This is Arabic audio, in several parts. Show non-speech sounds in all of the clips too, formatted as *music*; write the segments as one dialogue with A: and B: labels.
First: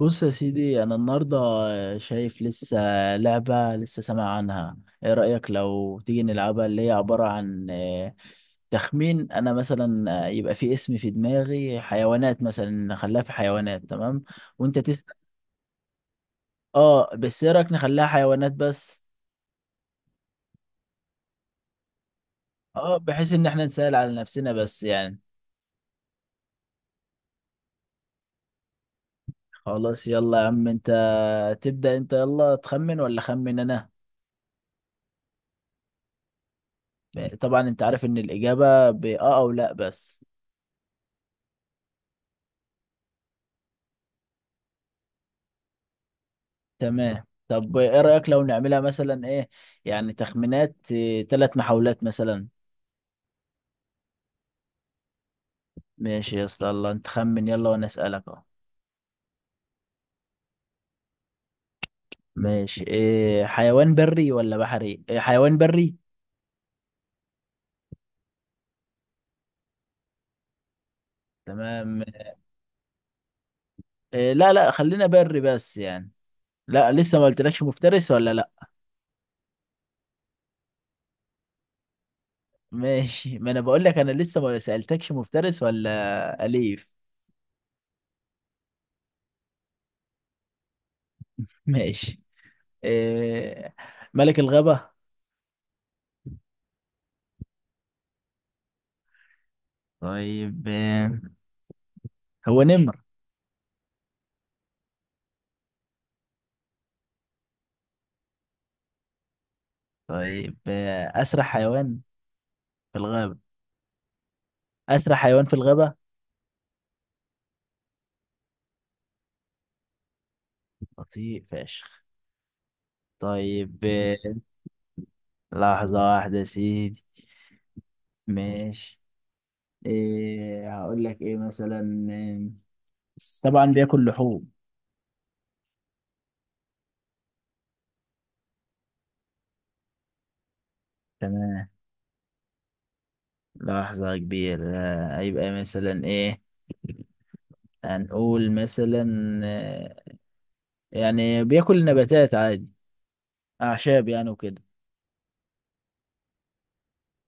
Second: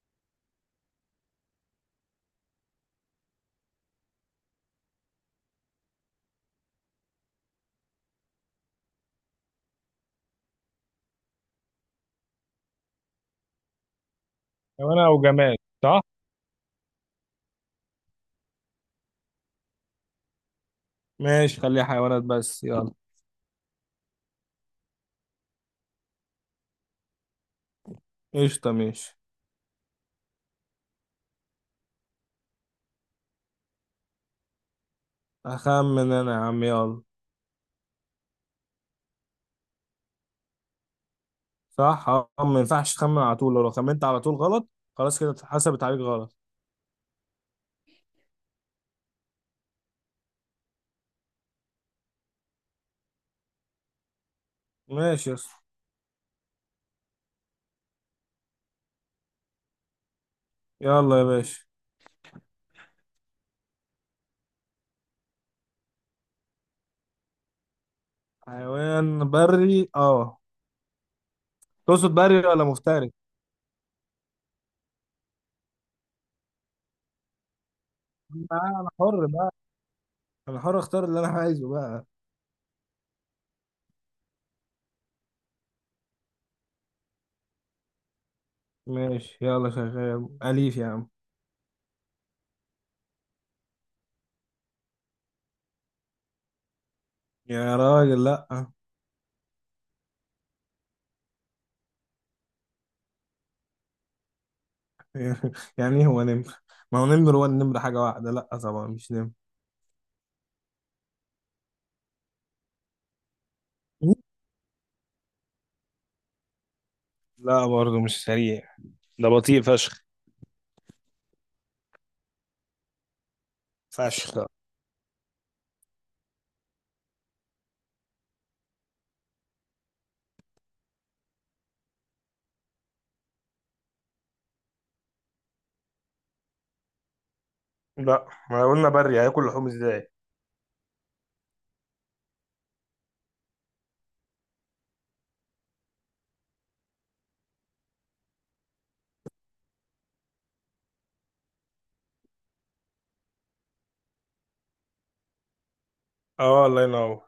A: بص يا سيدي انا النهارده شايف لسه لعبه لسه سامع عنها. ايه رايك لو تيجي نلعبها اللي هي عباره عن تخمين. انا مثلا يبقى في اسم في دماغي، حيوانات مثلا، نخليها في حيوانات، تمام؟ وانت تسال.
B: حيوانة أو جماد صح؟
A: اه بس ايه رايك نخليها حيوانات بس.
B: ماشي، خليها حيوانات بس يلا.
A: اه بحيث ان احنا نسال على نفسنا بس يعني.
B: قشطة ماشي.
A: خلاص يلا يا عم، انت تبدا، انت يلا تخمن ولا خمن انا؟
B: أخمن أنا يا عم يلا.
A: طبعا انت عارف ان الاجابه باه او لا بس.
B: صح؟ أه، ما ينفعش تخمن على طول، لو خمنت على طول غلط خلاص كده اتحسبت عليك غلط.
A: تمام، طب ايه رأيك لو نعملها مثلا ايه، يعني تخمينات، ثلاث محاولات مثلا.
B: ماشي يا اسطى.
A: ماشي يا اسطى، الله، انت خمن يلا وانا اسألك اهو.
B: يلا يا باشا.
A: ماشي، إيه، حيوان بري ولا بحري؟ إيه حيوان بري.
B: حيوان بري أه.
A: تمام.
B: تقصد بري ولا مفترس؟
A: إيه، لا لا خلينا بري بس يعني. لا لسه ما قلتلكش مفترس ولا لا.
B: لا، أنا حر بقى. أنا حر أختار اللي أنا عايزه بقى.
A: ماشي، ما انا بقول لك انا لسه ما سألتكش مفترس ولا أليف.
B: ماشي يلا، شغال أليف يا عم.
A: ماشي. إيه، ملك الغابة.
B: يا راجل لأ.
A: طيب هو نمر؟
B: *laughs* يعني إيه هو نمر؟ ما هو نمر، هو النمر حاجة واحدة، لأ طبعا مش نمر.
A: طيب أسرع حيوان في الغابة. أسرع حيوان في الغابة.
B: لا برضه مش سريع، ده بطيء فشخ.
A: بطيء فشخ. طيب
B: فشخ.
A: لحظة واحدة يا سيدي. ماشي. إيه هقول لك إيه مثلا، طبعا بياكل لحوم.
B: لا، ما قلنا بري، هياكل لحوم ازاي.
A: تمام. لحظة كبيرة، هيبقى مثلا إيه. هنقول مثلا، آه، يعني بياكل نباتات عادي، أعشاب يعني وكده.
B: اه، الله ينور.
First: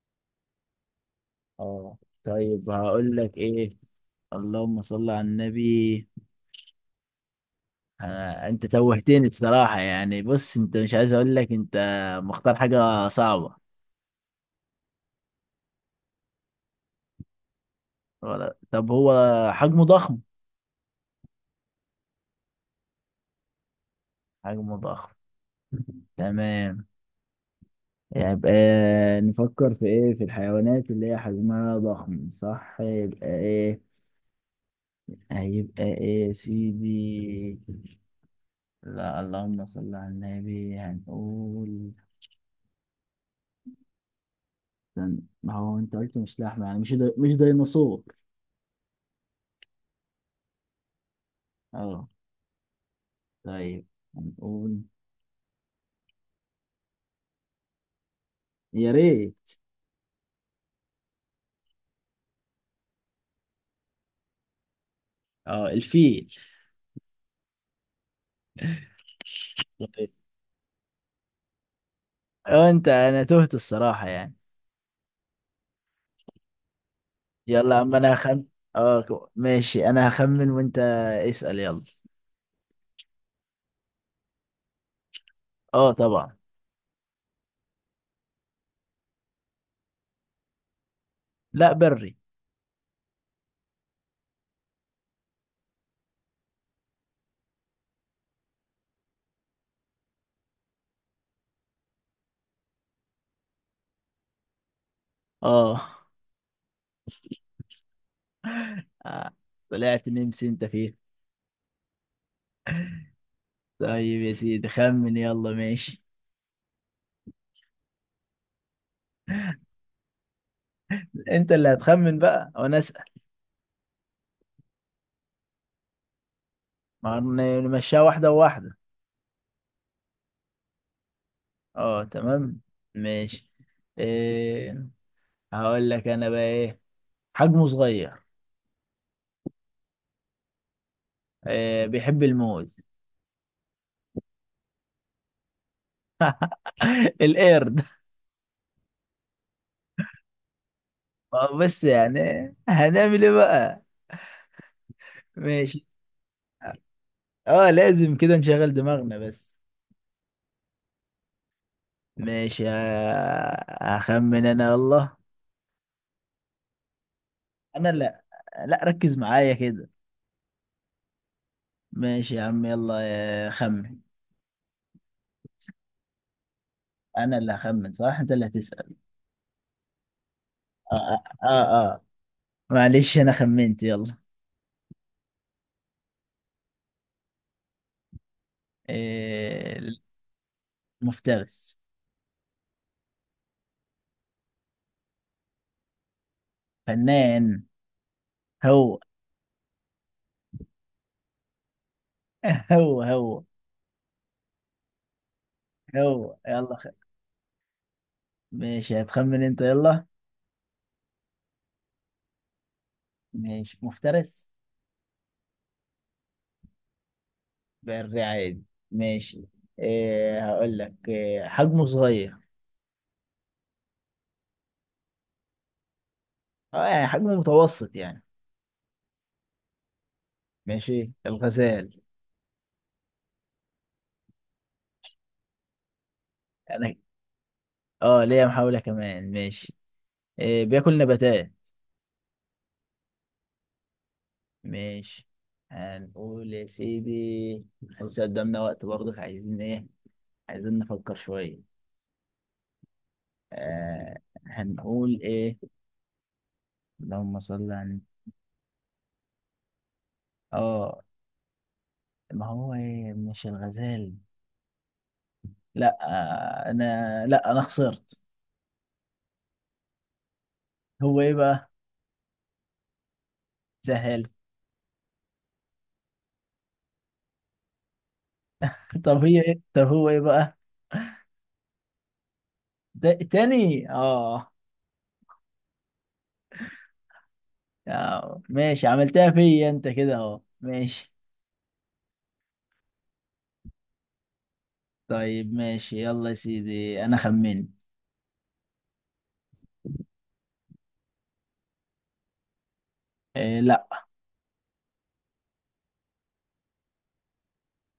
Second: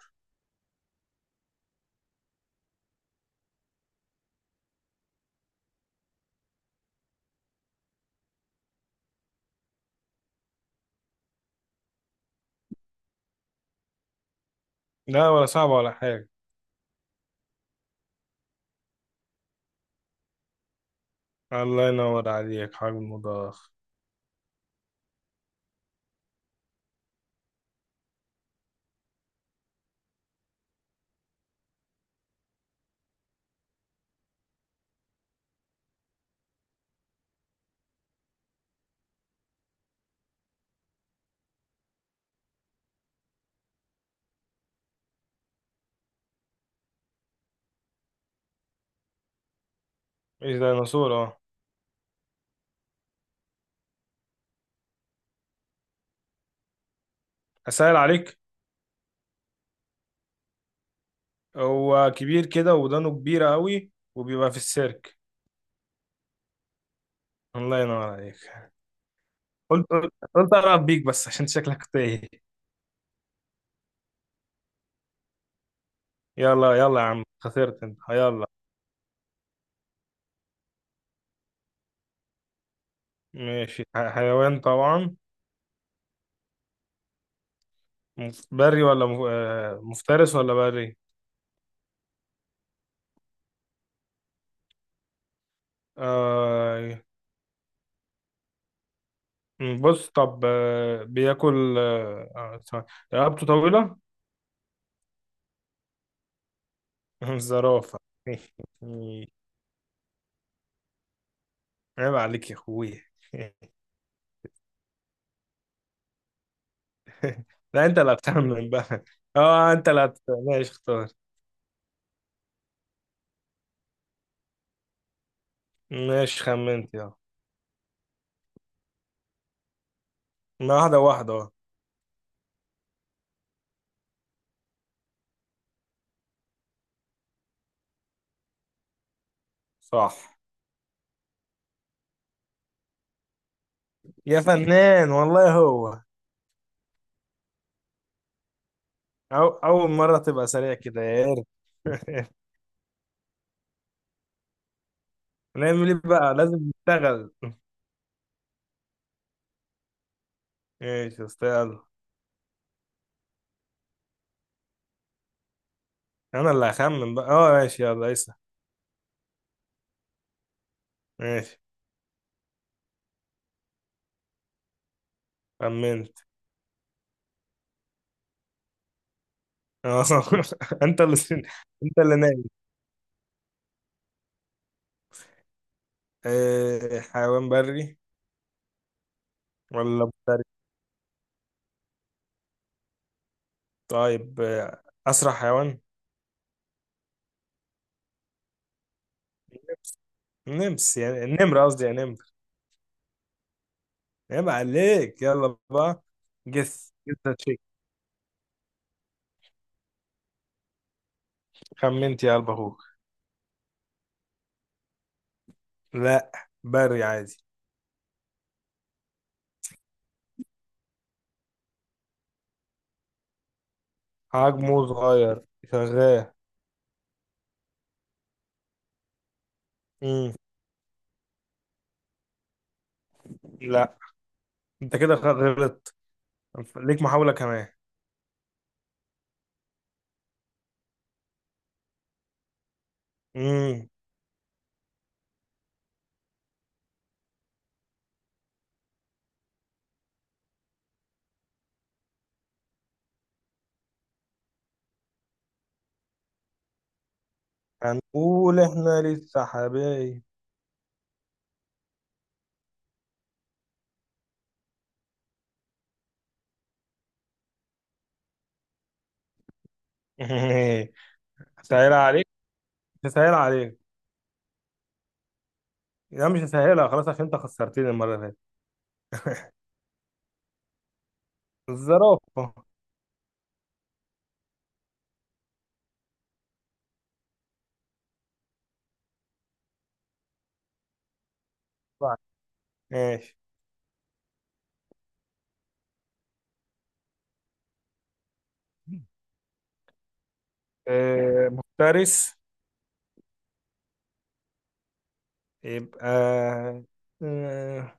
A: اه. طيب هقول لك إيه، اللهم صل على النبي. أنت توهتني الصراحة يعني. بص، أنت مش عايز أقول لك أنت مختار حاجة صعبة.
B: لا، ولا صعب ولا حاجة.
A: ولا طب هو حجمه ضخم.
B: الله ينور عليك، حجم مضخ.
A: حجمه ضخم. تمام. يبقى نفكر في إيه، في الحيوانات اللي هي حجمها ضخم، صح؟ يبقى إيه هيبقى إيه يا سيدي. لا اللهم صل على النبي. هنقول، استنى، ما هو أنت قلت مش لحمة، يعني مش دي مش ديناصور.
B: ايش ديناصور اه.
A: أه. طيب، هنقول،
B: اسهل عليك.
A: يا ريت.
B: هو كبير كده، ودانه كبيرة قوي، وبيبقى في السيرك.
A: اه الفيل.
B: الله ينور عليك. قلت
A: طيب.
B: قلت قلت أقرب بيك بس عشان شكلك تايه.
A: وانت، انا تهت الصراحة يعني.
B: يلا يلا يا عم،
A: يلا،
B: خسرت
A: اما
B: انت
A: انا هخم،
B: يلا.
A: ماشي، انا هخمن وانت اسأل يلا.
B: ماشي، حيوان طبعا.
A: اه طبعا.
B: بري ولا مفترس ولا بري.
A: لا بري.
B: آه. بص طب، بياكل، ثواني. رقبته طويلة.
A: اه.
B: *laughs* زرافة. *laughs*
A: آه، طلعت نمس انت فيه.
B: عيب عليك يا اخويا. *laughs*
A: طيب يا سيدي، خمن يلا، ماشي.
B: لا، انت اللي هتخمن بقى. *laughs* اه، ماشي اختار.
A: انت اللي هتخمن بقى وانا اسأل.
B: ماشي خمنت يلا.
A: ما هن- نمشيها واحدة واحدة.
B: ما واحدة واحدة اه.
A: اه تمام. ماشي. إيه هقول لك انا بقى ايه، حجمه صغير.
B: صح.
A: إيه، بيحب الموز.
B: يا فنان والله هو.
A: *laughs* القرد.
B: أول مرة تبقى سريع كده يا
A: ما
B: قرد.
A: هو بس يعني.
B: *laughs*
A: هنعمل ايه بقى؟ ماشي.
B: نعمل ايه بقى، لازم نشتغل. *laughs*
A: اه لازم كده نشغل دماغنا بس.
B: ماشي يا اسطى يلا.
A: ماشي، هخمن انا والله.
B: انا اللي هخمن بقى، اه ماشي
A: انا
B: يلا
A: لا،
B: اسأل.
A: لا ركز معايا كده.
B: ماشي
A: ماشي يا عم يلا، خمن.
B: خمنت.
A: انا اللي هخمن، صح؟ انت اللي هتسأل.
B: اه. *laughs*
A: اه.
B: انت اللي
A: اه, آه.
B: انت
A: آه.
B: اللي نايم.
A: معلش انا خمنت يلا.
B: حيوان بري
A: آه،
B: ولا مفترس؟
A: مفترس.
B: طيب، اسرع حيوان.
A: فنان. هو
B: نمس. نمس يعني النمر، قصدي يا نمر.
A: هو هو
B: عيب عليك يلا بقى.
A: هو يلا خ…
B: جس جس تشيك.
A: ماشي هتخمن انت يلا.
B: خمنت يا قلب اخوك.
A: ماشي مفترس.
B: لا، بري عادي.
A: بري عادي. ماشي. إيه هقول لك إيه، حجمه صغير.
B: حجمه صغير. شغال.
A: اه يعني حجمه متوسط يعني.
B: امم
A: ماشي، الغزال.
B: لا، انت كده غلطت.
A: انا،
B: ليك محاولة كمان.
A: اه ليا محاولة كمان، ماشي. إيه بياكل نباتات.
B: امم
A: ماشي. هنقول يا سيدي، لسه قدامنا وقت برضه، عايزين ايه، عايزين نفكر شوية. آه هنقول ايه. اللهم صل على.
B: هنقول احنا لسه حبايب.
A: اه ما هو إيه مش الغزال؟ لا آه انا، لا انا خسرت.
B: *laughs*
A: هو ايه بقى؟
B: سهل عليك. سهل عليك.
A: سهل.
B: لا، مش هسهلها خلاص عشان انت خسرتني المرة اللي فاتت.
A: *laughs* طب هي ايه، طب هو ايه بقى؟
B: الزرافة.
A: ده تاني اه. يا، ماشي عملتها فيا انت كده اهو، ماشي.
B: طيب، ماشي.
A: طيب ماشي يلا يا سيدي، انا خمنت.
B: آه، مفترس.
A: إيه لا.
B: يبقى آه،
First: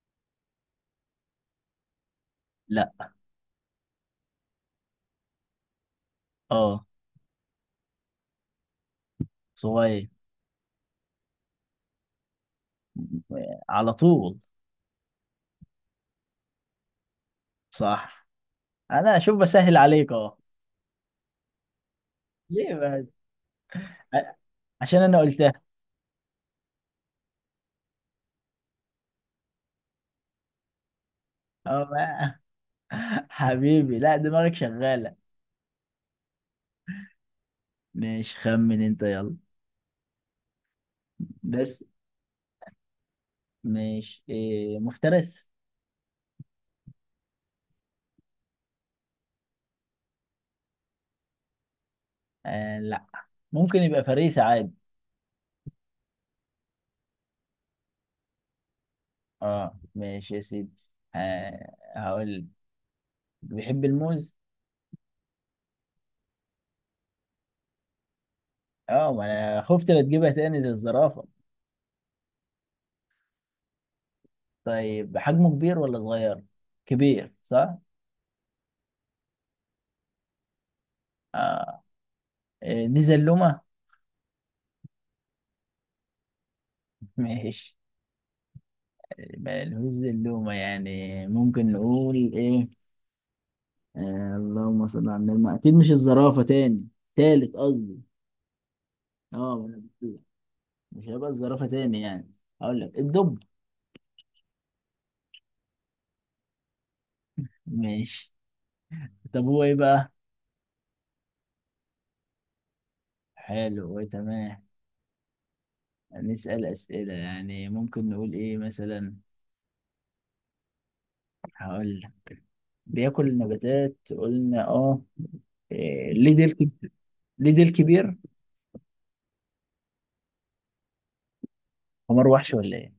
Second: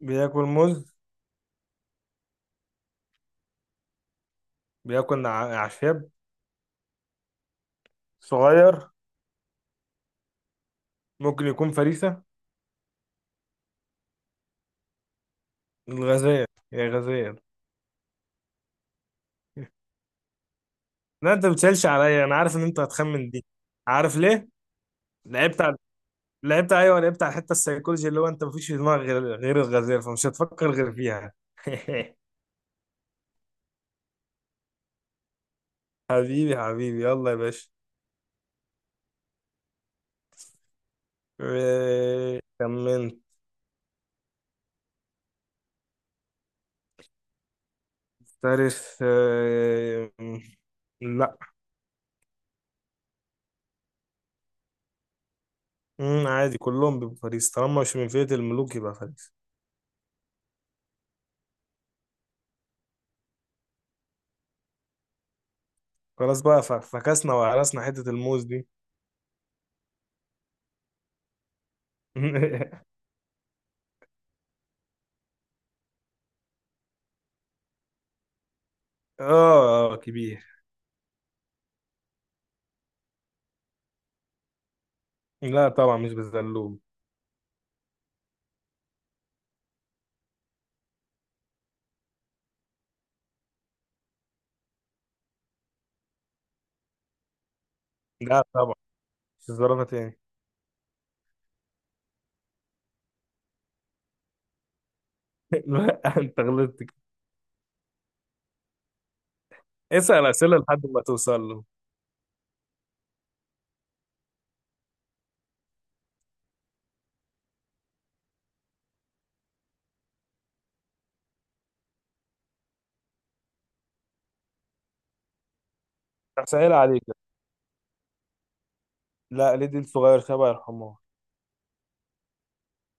B: بياكل موز.
A: لا.
B: بياكل أعشاب.
A: اه.
B: صغير.
A: صغير.
B: ممكن يكون فريسة.
A: على طول.
B: الغزال. يا غزال.
A: صح. انا اشوف بسهل عليك اهو.
B: لا، انت بتسالش عليا، انا عارف ان
A: ليه
B: انت
A: بقى؟
B: هتخمن دي. عارف
A: ع-
B: ليه.
A: عشان انا قلتها.
B: لعبت على لعبت، ايوه لعبت على الحته السيكولوجي اللي هو انت مفيش في دماغك غير الغزال، فمش هتفكر غير فيها.
A: اه
B: *laughs*
A: بقى. *laughs* حبيبي لا، دماغك شغالة.
B: حبيبي يلا يا باشا.
A: ماشي، خمن انت يلا. بس
B: كمنت.
A: ماشي، إيه، مفترس؟
B: تاريخ لا.
A: آه لا. ممكن يبقى فريسة عادي.
B: عادي، كلهم بيبقوا فريسة، طالما مش من فئة الملوك يبقى فريسة.
A: اه ماشي يا سيدي. آه هقول بيحب الموز.
B: خلاص بقى، فكسنا وهرسنا حتة الموز دي.
A: اه ما انا خفت لا تجيبها تاني زي الزرافه.
B: *laughs*
A: طيب حجمه كبير ولا صغير؟ كبير صح؟
B: اه كبير.
A: اه. دي زلومه؟
B: لا طبعا مش بالزلوم.
A: ماشي. ما لهوش زلومه يعني، ممكن نقول ايه. آه اللهم صل على النبي. ما اكيد مش الزرافه تاني، تالت قصدي.
B: لا طبعا مش
A: اه ما أنا
B: الزرافة تاني.
A: بقول. مش هيبقى الزرافه تاني يعني. هقول لك الدب.
B: *laughs* لا، انت غلطت كده.
A: ماشي. طب هو ايه بقى؟
B: اسأل أسئلة لحد ما توصل له.
A: حلو تمام. نسأل أسئلة يعني، ممكن نقول ايه مثلا. هقول لك بياكل نباتات قلنا اه. إيه، ليه ديل
B: هسهل
A: كب-
B: عليك.
A: ليه ديل كبير.
B: لا، ليه دي الصغير شبه الحمار.
A: حمار وحش ولا ايه؟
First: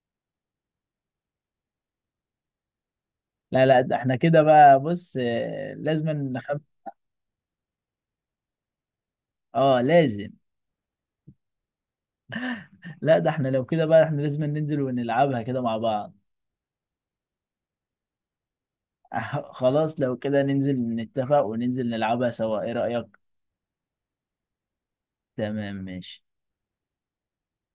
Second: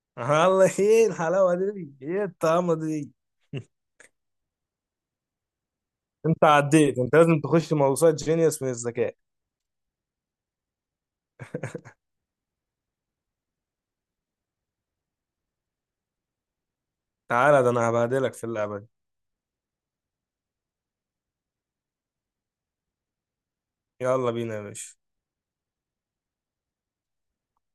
B: *laughs* الله، ايه الحلاوة دي، ايه الطعمة دي.
A: لا لا ده احنا كده بقى، بص لازم
B: انت
A: نخم…
B: عديت، انت لازم تخش موسوعة جينيوس من الذكاء.
A: اه لازم. لا ده احنا لو كده بقى احنا لازم ننزل ونلعبها كده مع بعض.
B: تعالى، ده انا هبهدلك في اللعبة دي.
A: *laughs* خلاص لو كده ننزل نتفق وننزل نلعبها سوا، ايه رأيك؟
B: يلا بينا يا باشا.
A: تمام ماشي.